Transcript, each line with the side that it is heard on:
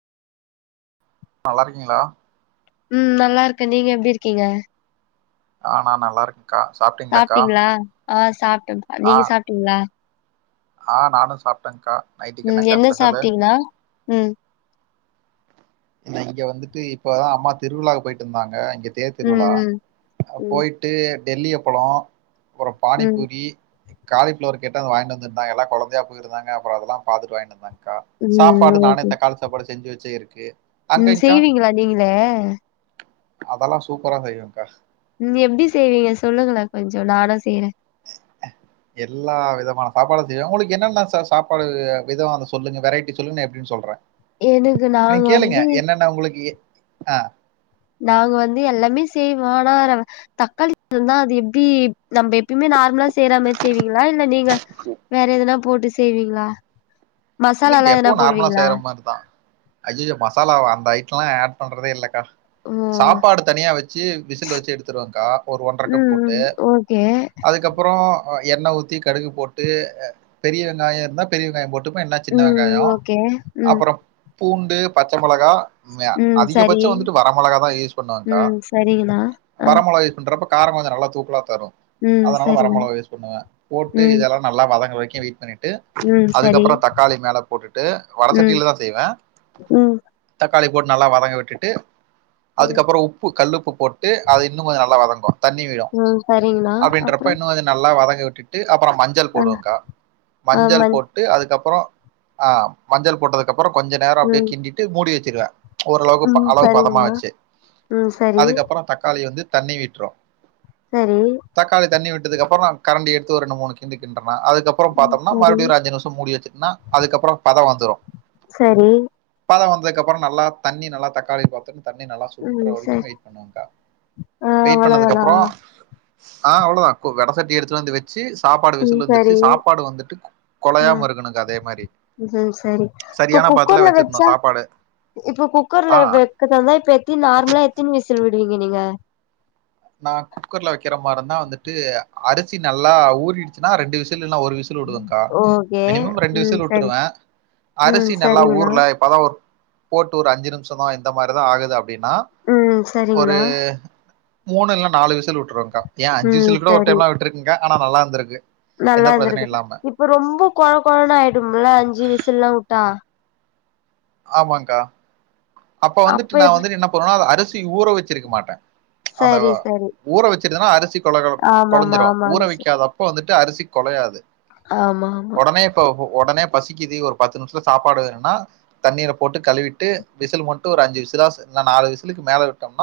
right: நல்லா இருக்கீங்களா
left: ம் நல்லா இருக்கே நீங்க எப்டி இருக்கீங்க
right: ஆ நா நல்லா இருக் கா சாப்ட்டீங்
left: சாப்ட்டீங்ளா ஆ சாப்டேப்பா
right: ஆ
left: நீங்க சாப்ட்டீங்ளா
right: ஆ நானு சாப்ட்டேங்கா
left: ம் என்ன சாப்ட்டீங்ளா ம்
right: இன்னைக்கி இங்க வந்துட்டு இப்பதா அம்மா திருவிழாக் போய்ட்டுந்தாங்க இங்கே தேர் திருவிழா
left: ம்
right: அ
left: ம்
right: போய்ட் டு டெல்லி அப்பலோ ஒரு
left: ம்
right: பானிபூரி காளிஃப்ளவர் கேட்டங்க வாங்கிட் வந்திருந்தாங்கல்லா கொழந்தைய போயிருந்தாங்க அப்றோ அதெல்லா பாத்துட்டு வாங்கிட்டு வந்தாங்க கா
left: ம் ம்
right: சாப்பாடு நானே
left: ஓகே
right: தக்காளி சாப்பாடு செஞ்சு வெச்சே இருக்கு
left: ம் செய்வீங்ளா நீங்களே
right: அதல்லா சூப்பரா செய்வேக்கா
left: ம் எப்டி செய்வீங்க சொல்லுங்களே கொஞ்சோ நானு செய்றே
right: எல்லா விதமான சாப்பாடு செய்வே உங்களுக்கு என்னென்ன சார் சாப்பாடு வ் விதோ அத சொல்லுங்க வெரைட்டி சொல்லுங்க நா எப்டின் சொல்றே
left: எனக்கு நாங்க
right: நீங் கேளுங்க
left: வந்து
right: என்னென்ன உங்களுக்கு எ அ
left: நாங்க வந்து எல்லாமே செய்வோ ஆனா ரவ் தக்காளி சா தந்தா அது எப்டி நம்ப எப்பயுமே நார்மலா செய்ற மாரி செய்வீங்ளா இல்ல நீங்க வேற எதனா போட்டு செய்வீங்களா மசாலா லா எதனா போடுவீங்ளா
right: அய்யயோ மசாலா வ அந்த ஐட்லா அட் பண்றதே இல்லக்கா
left: ஓ
right: சாப்பாடு தனியா வெச்சு விசில் வெச்சு எடுத்துறுவேக்கா ஒரு ஒன்ற கப்
left: ம்
right: போட்டு
left: ம் ஓகே
right: அதுக்கப்றோ எண்ண ஊத்தி கடுகு போட்டு அ பெரிய வெங்காய்யோ இருந்தா பெரிய வெங்காயோ போட்டுபே இல்ல சின்ன
left: ம்.
right: வெங்காயோ
left: ஓகே. ம்.
right: அப்பறோ பூண்டு பச்ச மொளகா உண்மையா
left: ம்.
right: அதிக
left: சரி.
right: பட்ச்சோ வந்துட்டு வர மொளக தா யூஸ் பண்ணுவங்க்கா
left: ம். சரிங்கண்ணா. ஆ.
right: வர மொளகா யூஸ் பண்றப்ப கார கொஞ்சோ நல்லா தூக்கலா தரு
left: ம்.
right: அதனால வர
left: சரிண்ணா.
right: மொளக யூஸ் பண்ணுவே போட்டு
left: ம்.
right: இதல்லா நல்லா வதங்க வெரிக்கு வெய்ட் பண்ணிட்டு
left: ம் செரி
right: க்காளி மேல போட்டுட்டு வடச்சட்டிலதா செய்வே
left: ம்.
right: தக்காளி போட்டு நல்லா வதங்க விட்டுட்டு
left: ம்.
right: அதுக்கப்றோ உப்பு கல்லுப்பு போட்டு அத இன்னு கொஞ்சோ நல்லா வதங்கு தண்ணி விழோ
left: ம். சரிங்கண்ணா.
right: அப்டின்றப்போ
left: அப்புறம்?
right: இன்னு அத நல்லா வதங்க விட்டுட்டு அப்பறோ மஞ் சள்
left: அ
right: போடுவேங்க்கா
left: ஆ
right: மஞ்சள்
left: மஞ்
right: போட்டு அதுக்கப்றோ ஆ மஞ்சள் போட்டதுக்கப்றோ கொஞ்ச நேரோ அப்டியே
left: ம்.
right: கிண்டிட்டு மூடி வெச்சிருவே ஓரளவுக்கு ப
left: ம்.
right: அளவு
left: சரிங்கண்ணா.
right: பதமாச்சு
left: ம். சரி.
right: அதுக்கப்றோ தக்காளி வந்து தண்ணி விட்ரு
left: சரி
right: தக்காளி தண்ணி விட்டதுக்கப்றோ நா கரண்டி எடுத்து ஒரு ரெண்டு மூணு கிண்டு கிண்டன அதுக்கப் அப்றோ
left: ம்.
right: பாத்தோம்னா
left: சரி.
right: மறுபட்யு ஓரு அஞ்சி நிம்ஷோ மூடி வெச்சிட்ன்னா அதுக்கப்றோ பதோ வந்துரு
left: சரி
right: பதோ வந்துக்கப்றோ நல்லா தண்ணி நல்லா தக்காளி பாத்து தண்ணி நல்லா சுன்ற
left: ம். சரி.
right: வரைக்கு வெய்ட் பண்ணுவங்க்கா
left: ஆ
right: வெய்ட் பண்ணதுக்கு
left: அவ்வளோதானா?
right: அப்றோ ஆ அவ்ளோதா ஒரு வெட சட்டி எடுத்து வந்து வச்சு சேரி சாப்பாடு
left: ம்.
right: விசில்
left: சரி.
right: வந்துருச்சு சாப்பாடு வந்துட்டு
left: ஆ.
right: கொலையாம இருக்கணுங்க்கா அதே மாரி
left: ம் சரி இப்ப
right: சரியான பதத்துல
left: குக்கர்ல
right: வச்சிருணு
left: வச்சா
right: சாப்பாடு
left: இப்ப
right: ஆ
left: குக்கர்ல வ க்கறதா இருந்தா இப்ப எத்தின் நார்மலா எத்தின் விசல் விடுவீங்க நீங்க
right: நா குக்கர்ல வைக்கிற மார் இருந்தா வந்துட்டு அரிசி நல்லா ஊறிடுச்சுன்னா ரெண்டு விச ல் இல்லனா ஒரு விசில் உடுவங்க்கா
left: ஓகே.
right: மினிமம் ரெண்டு
left: ம்.
right: விசில்
left: சரி.
right: உட்டுருவ
left: ம்.
right: அரிசி நல்லா
left: சரிங்கண்ணா.
right: ஊர்ல இப் இப்ப தா ஒரு போட்டு ஒரு அஞ்சு நிம்ஷோ தா இந்த மாரி தா ஆகுது அப்டின்னா
left: ம்
right: ஒரு
left: சரிங்கண்ணா
right: மூணு இல்ல நாலு விசல் விட்டுருவக்கா ஏ அஞ்சு
left: ம்
right: விசில் கூட ஒரு
left: சரி
right: டைம்லா விட்டுருக்கங்கா ஆனா நல்லா இருந்துருக்கு
left: நல்லா இருந்திருக்குது இப்ப ரொம்ப குழ குழனு ஆயிடும்லா அஞ்சு விசுல்லா‌ உட்டா
right: ஆமாங்க்கா அப்ப வந்துட்டு நா வந்துட்டு என்ன பண்ணுவனா அது அரிசி ஊற வச்சிருக்க மாட்ட அந்த
left: சரி சரி
right: ஊற வச்சிருதுன்னா அரிசி கொல கொல்
left: ஆமாமா
right: கொலஞ்சிரு ஊற
left: ஆமாங்க ச
right: வைக்காதப் ப வந்துட்டு அரிசி கொலையாது
left: ஆமா ஆமா
right: இப்ப ஒ ஒடனே பசிக்குது ஒரு பத்து நிமிஷத்துல சாப்பாடு வேணுனா தண்ணீல போட்டு கழுவிட்டு விசில் மட்டு ஒரு அஞ்சு விசிலாஸ் இல்ல நாலு விசுலுக்கு மேல விட்டோம்னா